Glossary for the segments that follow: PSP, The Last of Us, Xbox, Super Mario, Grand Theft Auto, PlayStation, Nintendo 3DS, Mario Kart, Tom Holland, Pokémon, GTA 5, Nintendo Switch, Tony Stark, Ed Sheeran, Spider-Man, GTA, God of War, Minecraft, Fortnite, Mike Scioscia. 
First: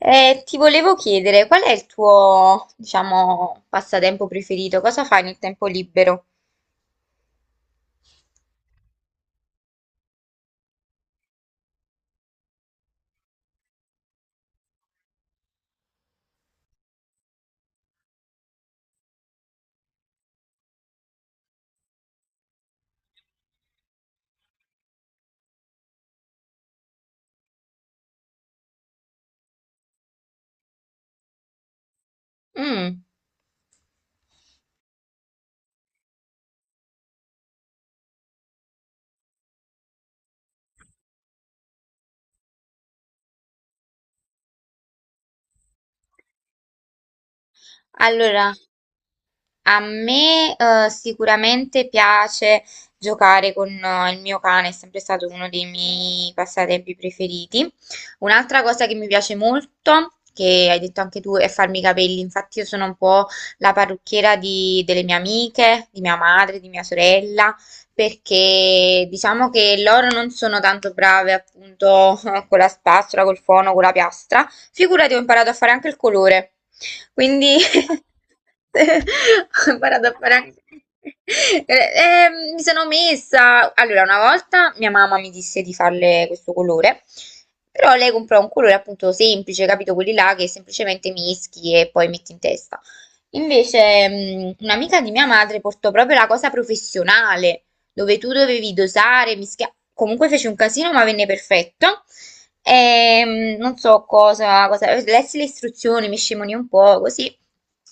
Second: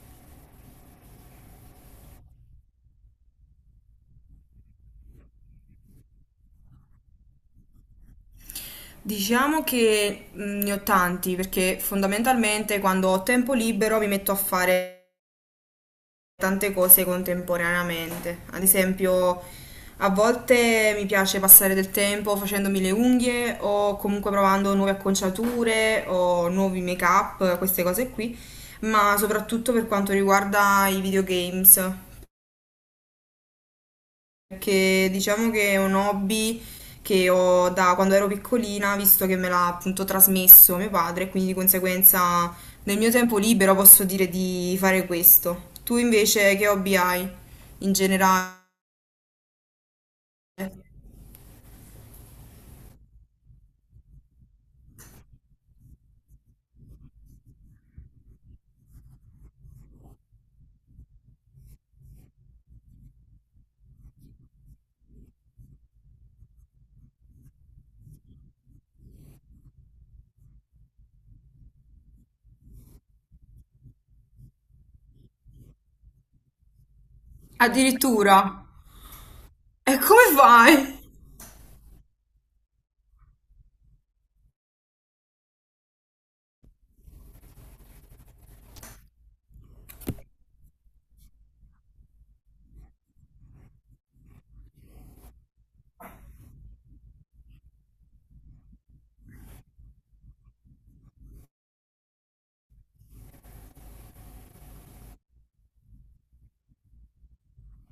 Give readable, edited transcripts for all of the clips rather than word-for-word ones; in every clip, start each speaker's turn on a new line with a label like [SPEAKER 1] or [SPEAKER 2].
[SPEAKER 1] Ti volevo chiedere, qual è il tuo, diciamo, passatempo preferito? Cosa fai nel tempo libero?
[SPEAKER 2] Diciamo che ne ho tanti perché fondamentalmente quando ho tempo libero mi metto a fare tante cose contemporaneamente. Ad esempio, a volte mi piace passare del tempo facendomi le unghie o comunque provando nuove acconciature o nuovi make-up, queste cose qui, ma soprattutto per quanto riguarda i videogames.
[SPEAKER 1] Mm.
[SPEAKER 2] Perché diciamo che è un hobby che ho da quando ero piccolina, visto che me l'ha appunto trasmesso mio padre, e quindi di conseguenza nel mio tempo libero posso dire di fare questo. Tu invece che hobby hai in
[SPEAKER 1] Allora,
[SPEAKER 2] generale?
[SPEAKER 1] a me, sicuramente piace giocare con il mio cane, è sempre stato uno dei miei passatempi preferiti. Un'altra cosa che mi piace molto, che hai detto anche tu, è farmi i capelli. Infatti io sono un po' la parrucchiera delle mie amiche, di mia madre, di mia sorella, perché diciamo che loro non sono tanto brave appunto con la spazzola, col fono, con la piastra. Figurati, ho imparato a fare anche il colore. Quindi
[SPEAKER 2] Addirittura?
[SPEAKER 1] ho
[SPEAKER 2] E
[SPEAKER 1] imparato a
[SPEAKER 2] come
[SPEAKER 1] fare anche.
[SPEAKER 2] fai?
[SPEAKER 1] Mi sono messa. Allora, una volta mia mamma mi disse di farle questo colore, però lei comprò un colore appunto semplice, capito? Quelli là che semplicemente mischi e poi metti in testa. Invece, un'amica di mia madre portò proprio la cosa professionale dove tu dovevi dosare, mischiare. Comunque fece un casino, ma venne perfetto. E non so cosa, lessi le istruzioni, mi scimonì un po' così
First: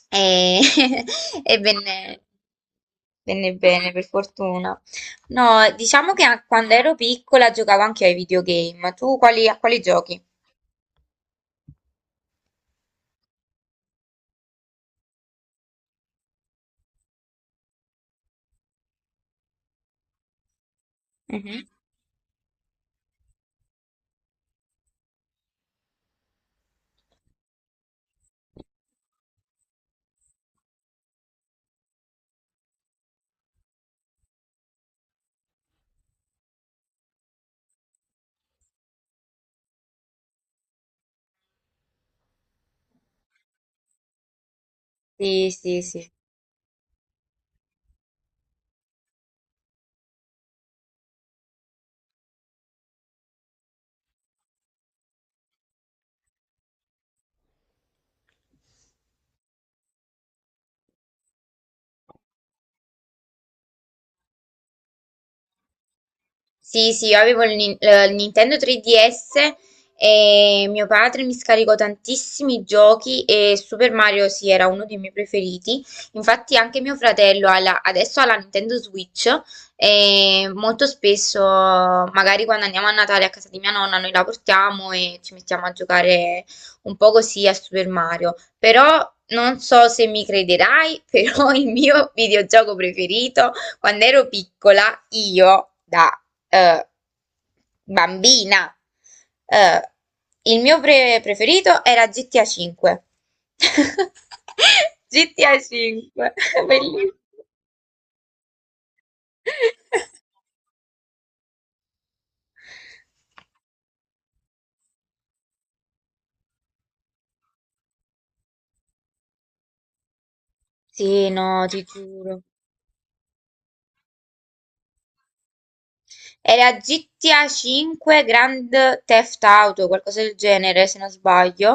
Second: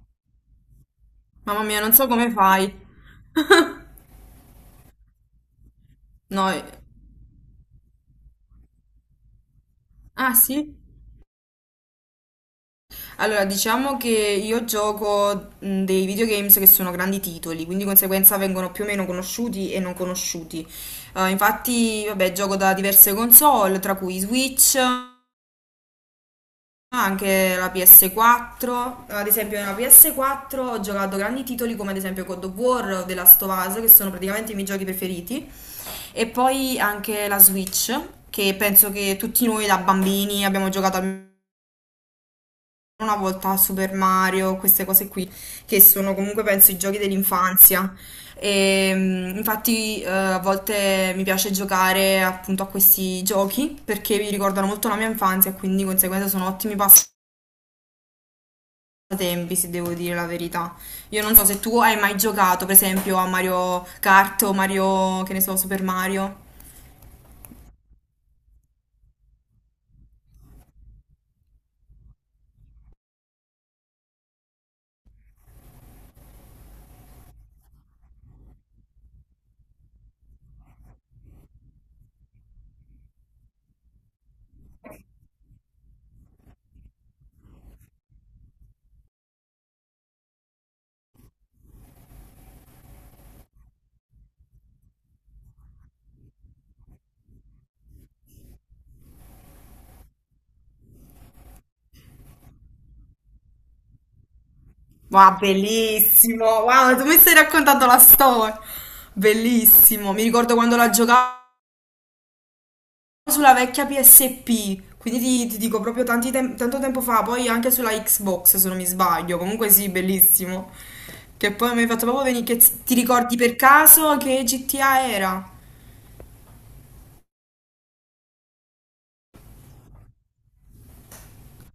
[SPEAKER 1] e, e
[SPEAKER 2] Mamma mia, non so come fai.
[SPEAKER 1] venne bene, per fortuna. No, diciamo che
[SPEAKER 2] No,
[SPEAKER 1] quando ero piccola giocavo anche ai videogame. Tu a quali giochi?
[SPEAKER 2] ah sì? Allora, diciamo che io gioco dei videogames che sono grandi titoli, quindi di conseguenza vengono più o meno conosciuti e non conosciuti.
[SPEAKER 1] Mhm.
[SPEAKER 2] Infatti, vabbè, gioco da diverse console, tra cui Switch, anche la PS4. Ad esempio, nella PS4 ho giocato grandi titoli come ad esempio God of War o The Last of Us, che sono praticamente i miei giochi preferiti. E poi anche la Switch, che penso che tutti noi da bambini abbiamo giocato al una volta a Super Mario, queste cose qui,
[SPEAKER 1] Sì,
[SPEAKER 2] che
[SPEAKER 1] sì, sì.
[SPEAKER 2] sono comunque penso i giochi dell'infanzia. E, mm, infatti a volte mi piace giocare appunto a questi giochi perché mi ricordano molto la mia infanzia e quindi di conseguenza sono ottimi passatempi, se devo dire la verità. Io non so se tu hai mai giocato, per esempio, a Mario Kart o Mario, che ne so, Super Mario.
[SPEAKER 1] Sì, sì, io avevo il Nintendo 3DS e mio padre mi scaricò tantissimi giochi e Super Mario sì, era uno dei miei preferiti. Infatti anche mio fratello adesso ha la Nintendo Switch e molto spesso, magari quando andiamo a Natale a casa di mia nonna, noi la portiamo e ci mettiamo a giocare un po' così a Super Mario. Però non so se mi crederai, però il mio videogioco preferito quando ero piccola io, da eh, bambina, eh, il mio preferito era GTA 5.
[SPEAKER 2] Wow,
[SPEAKER 1] GTA 5,
[SPEAKER 2] bellissimo! Wow, tu
[SPEAKER 1] bellissimo.
[SPEAKER 2] mi stai raccontando la storia! Bellissimo! Mi ricordo quando la giocavo sulla vecchia PSP, quindi ti dico proprio tanto tempo fa, poi anche sulla Xbox se non mi sbaglio, comunque sì, bellissimo.
[SPEAKER 1] Sì,
[SPEAKER 2] Che
[SPEAKER 1] no,
[SPEAKER 2] poi
[SPEAKER 1] ti
[SPEAKER 2] mi hai fatto proprio
[SPEAKER 1] giuro.
[SPEAKER 2] venire, ti ricordi per caso che GTA era?
[SPEAKER 1] Era GTA 5 Grand Theft Auto, qualcosa del genere, se non sbaglio.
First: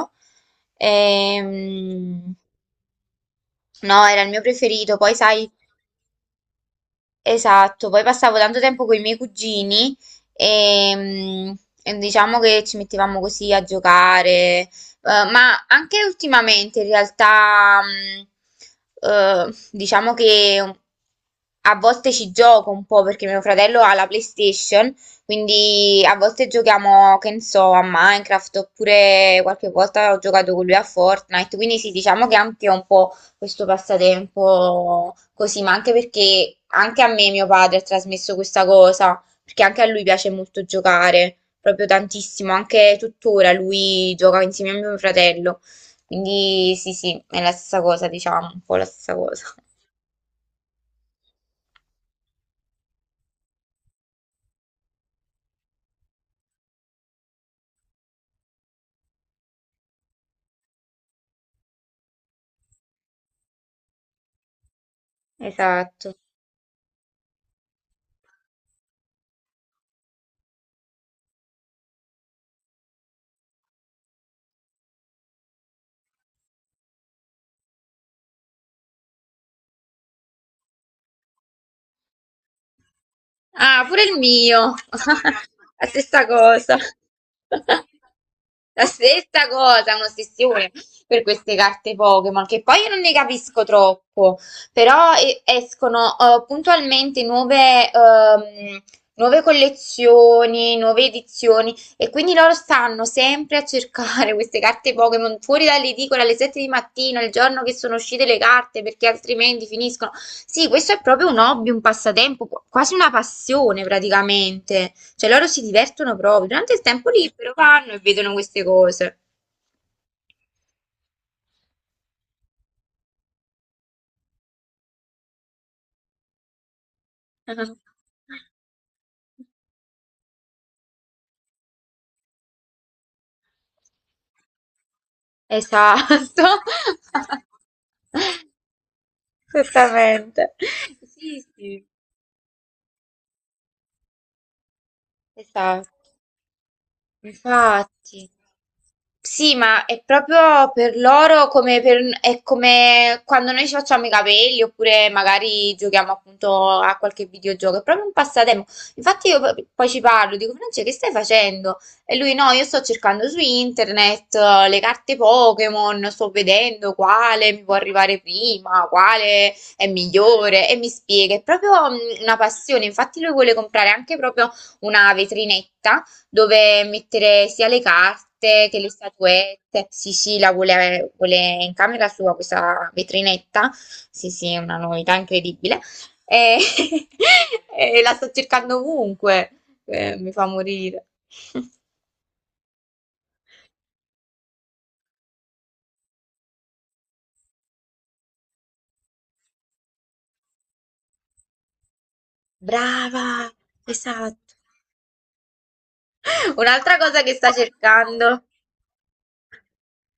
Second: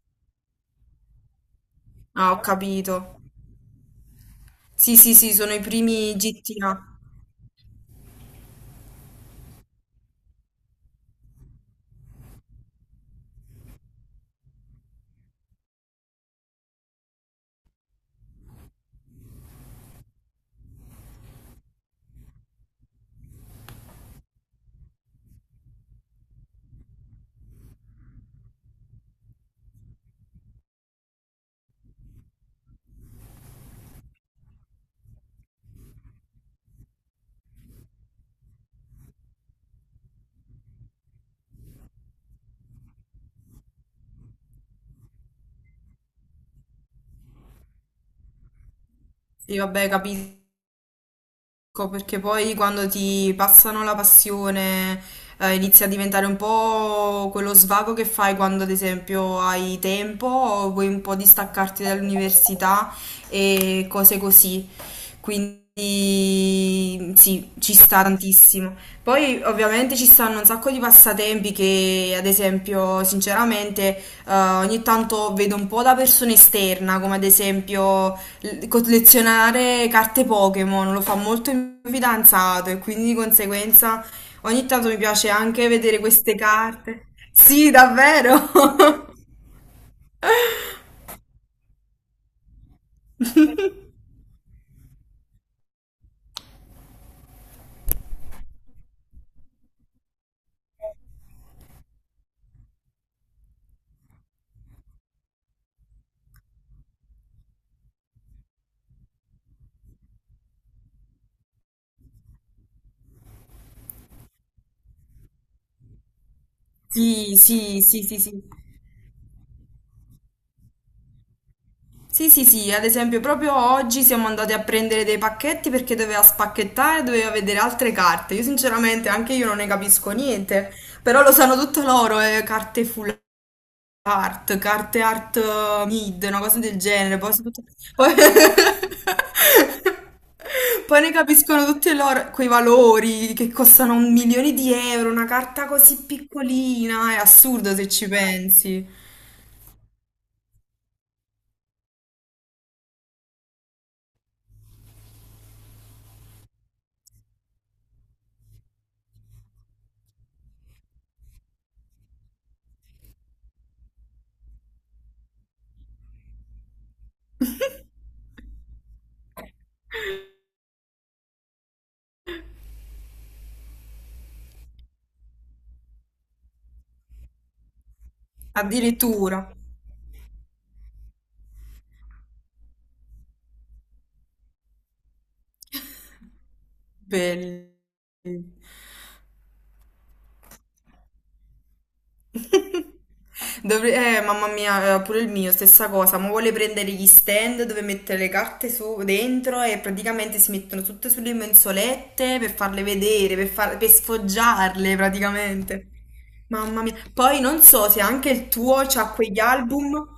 [SPEAKER 2] Ah,
[SPEAKER 1] Ehm,
[SPEAKER 2] ho capito.
[SPEAKER 1] no, era il mio preferito.
[SPEAKER 2] Sì,
[SPEAKER 1] Poi,
[SPEAKER 2] sì, sì,
[SPEAKER 1] sai.
[SPEAKER 2] sono i primi GTA.
[SPEAKER 1] Esatto, poi passavo tanto tempo con i miei cugini e, mm, e diciamo che ci mettevamo così a giocare. Ma anche ultimamente in realtà diciamo che a volte ci gioco un po' perché mio fratello ha la PlayStation, quindi a volte giochiamo, che ne so, a Minecraft oppure qualche volta ho giocato con lui a Fortnite, quindi sì, diciamo che anche un po' questo passatempo così, ma anche perché anche a me mio padre ha trasmesso questa cosa, perché anche a lui piace molto giocare, proprio tantissimo, anche tuttora lui gioca insieme a mio fratello, quindi sì, sì, è la stessa cosa, diciamo, un po' la stessa cosa.
[SPEAKER 2] Sì, vabbè, capito. Ecco, perché poi quando ti passano la passione, inizia a diventare un po' quello svago che fai quando, ad esempio, hai tempo o vuoi un po' distaccarti dall'università e cose così. Quindi
[SPEAKER 1] Esatto.
[SPEAKER 2] sì, ci sta tantissimo. Poi ovviamente ci stanno un sacco di passatempi che, ad esempio, sinceramente, ogni tanto vedo un po' da persona esterna, come ad esempio collezionare carte Pokémon, lo fa molto il mio fidanzato e quindi di
[SPEAKER 1] Ah, pure
[SPEAKER 2] conseguenza
[SPEAKER 1] il
[SPEAKER 2] ogni
[SPEAKER 1] mio.
[SPEAKER 2] tanto mi piace anche
[SPEAKER 1] La
[SPEAKER 2] vedere
[SPEAKER 1] stessa
[SPEAKER 2] queste
[SPEAKER 1] cosa.
[SPEAKER 2] carte. Sì, davvero?
[SPEAKER 1] La stessa cosa, un'ossessione per queste carte Pokémon, che poi io non ne capisco troppo, però escono puntualmente nuove collezioni, nuove edizioni. E quindi loro stanno sempre a cercare queste carte Pokémon fuori dall'edicola alle 7 di mattina, il giorno che sono uscite le carte, perché altrimenti finiscono. Sì, questo è proprio un hobby, un passatempo, quasi una passione praticamente. Cioè loro si divertono proprio. Durante il tempo
[SPEAKER 2] Sì,
[SPEAKER 1] libero
[SPEAKER 2] sì,
[SPEAKER 1] vanno e
[SPEAKER 2] sì, sì,
[SPEAKER 1] vedono
[SPEAKER 2] sì.
[SPEAKER 1] queste cose.
[SPEAKER 2] Sì, sì, sì, ad esempio proprio oggi siamo andati a prendere dei pacchetti perché doveva spacchettare, doveva vedere altre carte. Io sinceramente anche io non ne capisco niente, però lo sanno tutto loro, carte full art, carte art mid, una
[SPEAKER 1] Esatto.
[SPEAKER 2] cosa del genere, poi, sono tutte- poi-
[SPEAKER 1] Esattamente.
[SPEAKER 2] poi ne
[SPEAKER 1] Sì,
[SPEAKER 2] capiscono
[SPEAKER 1] sì.
[SPEAKER 2] tutti i loro, quei valori che costano un milione di euro, una carta
[SPEAKER 1] Esatto.
[SPEAKER 2] così piccolina, è assurdo se ci
[SPEAKER 1] Infatti.
[SPEAKER 2] pensi.
[SPEAKER 1] Sì, ma è proprio per loro è come quando noi ci facciamo i capelli oppure magari giochiamo appunto a qualche videogioco, è proprio un passatempo. Infatti io poi ci parlo, dico Francia, che stai facendo? E lui no, io sto cercando su internet le carte Pokémon, sto vedendo quale mi può arrivare prima, quale è migliore e mi spiega, è proprio una passione, infatti lui vuole comprare anche proprio una vetrinetta dove mettere sia le carte che le
[SPEAKER 2] Addirittura.
[SPEAKER 1] statuette. Sì, sì, la vuole, vuole in camera sua questa vetrinetta. Sì, sì, è una novità incredibile. E, e la sto
[SPEAKER 2] Belli.
[SPEAKER 1] cercando ovunque. Mi fa morire.
[SPEAKER 2] Mamma mia, pure il mio, stessa cosa, ma vuole prendere gli stand dove mettere dentro e praticamente si mettono tutte sulle mensolette per farle vedere,
[SPEAKER 1] Brava,
[SPEAKER 2] per
[SPEAKER 1] esatto.
[SPEAKER 2] sfoggiarle praticamente. Mamma
[SPEAKER 1] Un'altra
[SPEAKER 2] mia,
[SPEAKER 1] cosa che
[SPEAKER 2] poi
[SPEAKER 1] sta
[SPEAKER 2] non so se anche
[SPEAKER 1] cercando.
[SPEAKER 2] il tuo c'ha quegli album.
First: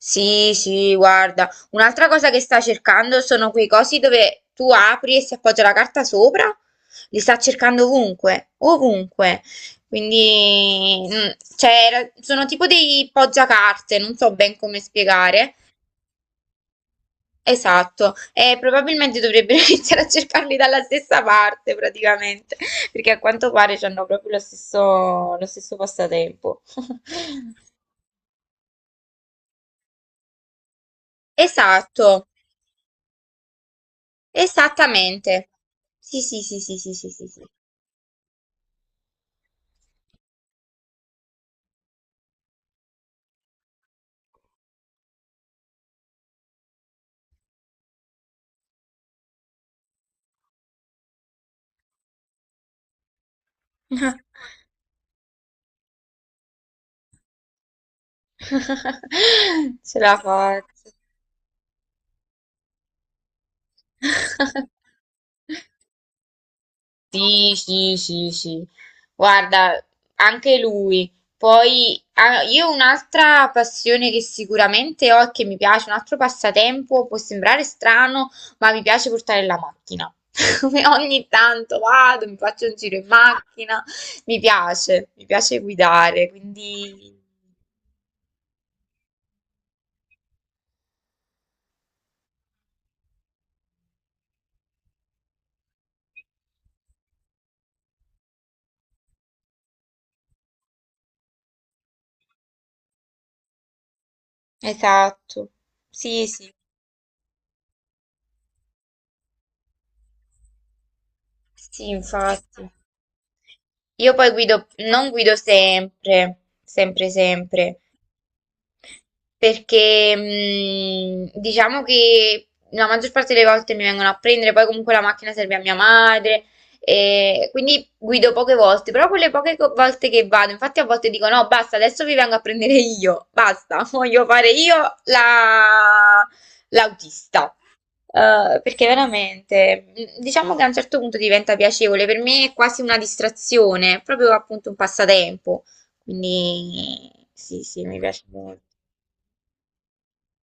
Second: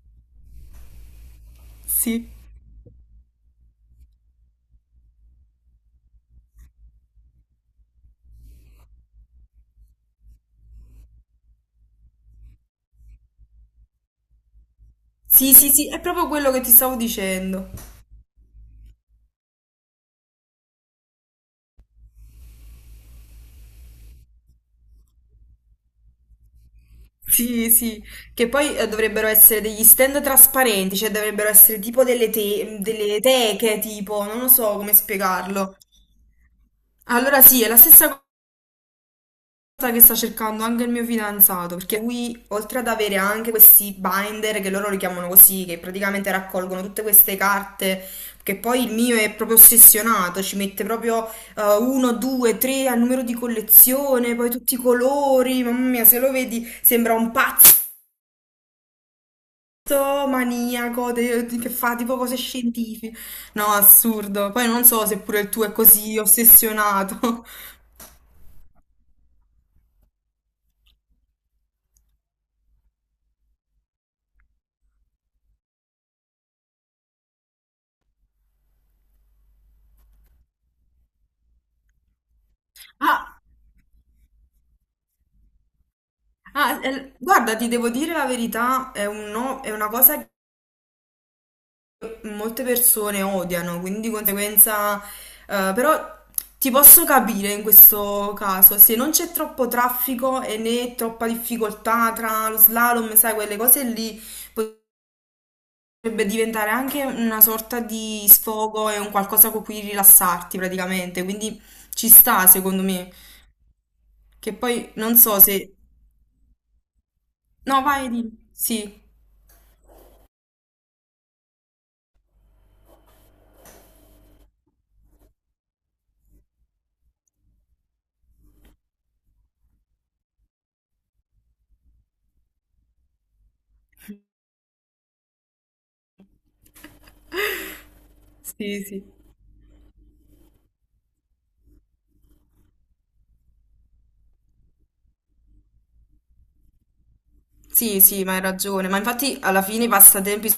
[SPEAKER 1] Sì, sì, guarda, un'altra
[SPEAKER 2] Sì.
[SPEAKER 1] cosa che sta cercando sono quei cosi dove tu apri e si appoggia la carta sopra. Li sta cercando ovunque, ovunque. Quindi, cioè, sono tipo dei poggiacarte, non so ben come
[SPEAKER 2] Sì,
[SPEAKER 1] spiegare.
[SPEAKER 2] sì, sì, è proprio quello che ti stavo dicendo.
[SPEAKER 1] Esatto, e probabilmente dovrebbero iniziare a cercarli dalla stessa parte praticamente, perché a quanto pare hanno proprio lo stesso passatempo.
[SPEAKER 2] Sì, sì, che poi dovrebbero essere degli stand trasparenti, cioè dovrebbero essere tipo
[SPEAKER 1] Esatto.
[SPEAKER 2] delle teche, tipo, non lo so come
[SPEAKER 1] Esattamente.
[SPEAKER 2] spiegarlo.
[SPEAKER 1] Sì, sì, sì, sì, sì, sì, sì,
[SPEAKER 2] Allora
[SPEAKER 1] sì.
[SPEAKER 2] sì, è la stessa cosa che sta cercando anche il mio fidanzato, perché lui, oltre ad avere anche questi binder, che loro li chiamano così, che praticamente raccolgono tutte queste carte, che poi il mio è proprio ossessionato, ci mette proprio uno, due, tre al numero di collezione, poi tutti i colori, mamma mia, se lo vedi sembra un pazzo
[SPEAKER 1] Ce la
[SPEAKER 2] tutto
[SPEAKER 1] faccio.
[SPEAKER 2] maniaco che fa tipo cose scientifiche. No, assurdo. Poi non so se pure il tuo è così ossessionato.
[SPEAKER 1] Sì, sì, sì, sì. Guarda, anche lui. Poi ah, io un'altra passione che sicuramente ho e che mi piace, un altro passatempo, può sembrare strano, ma mi piace portare la macchina. Come ogni tanto vado, mi faccio un giro in
[SPEAKER 2] Ah,
[SPEAKER 1] macchina, mi piace guidare, quindi
[SPEAKER 2] guarda, ti devo dire la verità, è un no- è una cosa che molte persone odiano, quindi di conseguenza, però ti posso capire in questo caso, se non c'è troppo traffico e né troppa difficoltà tra lo slalom, sai, quelle cose lì.
[SPEAKER 1] esatto.
[SPEAKER 2] Potrebbe
[SPEAKER 1] Sì, sì.
[SPEAKER 2] diventare anche una sorta di sfogo e un qualcosa con cui rilassarti praticamente, quindi
[SPEAKER 1] Sì,
[SPEAKER 2] ci sta
[SPEAKER 1] infatti.
[SPEAKER 2] secondo me.
[SPEAKER 1] Io poi
[SPEAKER 2] Che
[SPEAKER 1] guido,
[SPEAKER 2] poi
[SPEAKER 1] non
[SPEAKER 2] non
[SPEAKER 1] guido
[SPEAKER 2] so se...
[SPEAKER 1] sempre, sempre, sempre,
[SPEAKER 2] No, vai di... Sì,
[SPEAKER 1] perché diciamo che la maggior parte delle volte mi vengono a prendere, poi comunque la macchina serve a mia madre, e quindi guido poche volte, però quelle poche volte che vado, infatti a volte dico no, basta, adesso vi vengo a prendere io, basta, voglio fare io la- l'autista. Eh,
[SPEAKER 2] sì,
[SPEAKER 1] perché
[SPEAKER 2] sì.
[SPEAKER 1] veramente, diciamo che a un certo punto diventa piacevole, per me è quasi una distrazione, è proprio appunto un passatempo, quindi sì, sì, mi
[SPEAKER 2] Sì,
[SPEAKER 1] piace
[SPEAKER 2] sì, ma hai
[SPEAKER 1] molto.
[SPEAKER 2] ragione. Ma infatti alla fine i passatempi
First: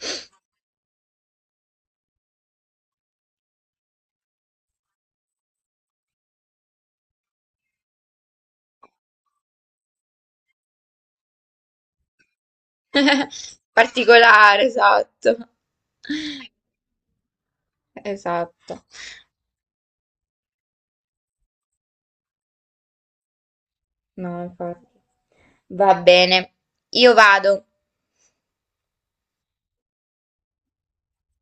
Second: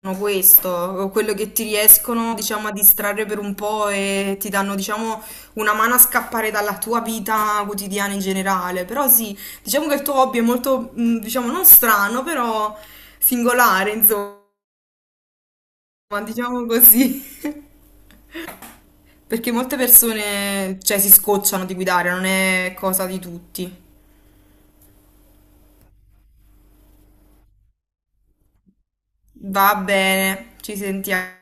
[SPEAKER 2] sono questo, quello che ti riescono, diciamo, a distrarre per un po' e ti danno, diciamo, una mano a scappare dalla tua vita quotidiana in generale. Però sì, diciamo che il tuo hobby è molto, diciamo, non strano, però singolare, insomma.
[SPEAKER 1] Particolare, esatto.
[SPEAKER 2] Ma diciamo così,
[SPEAKER 1] Esatto.
[SPEAKER 2] perché molte persone, cioè, si scocciano di guidare, non è cosa di tutti.
[SPEAKER 1] No, infatti. Va bene, io vado.
[SPEAKER 2] Va bene, ci sentiamo.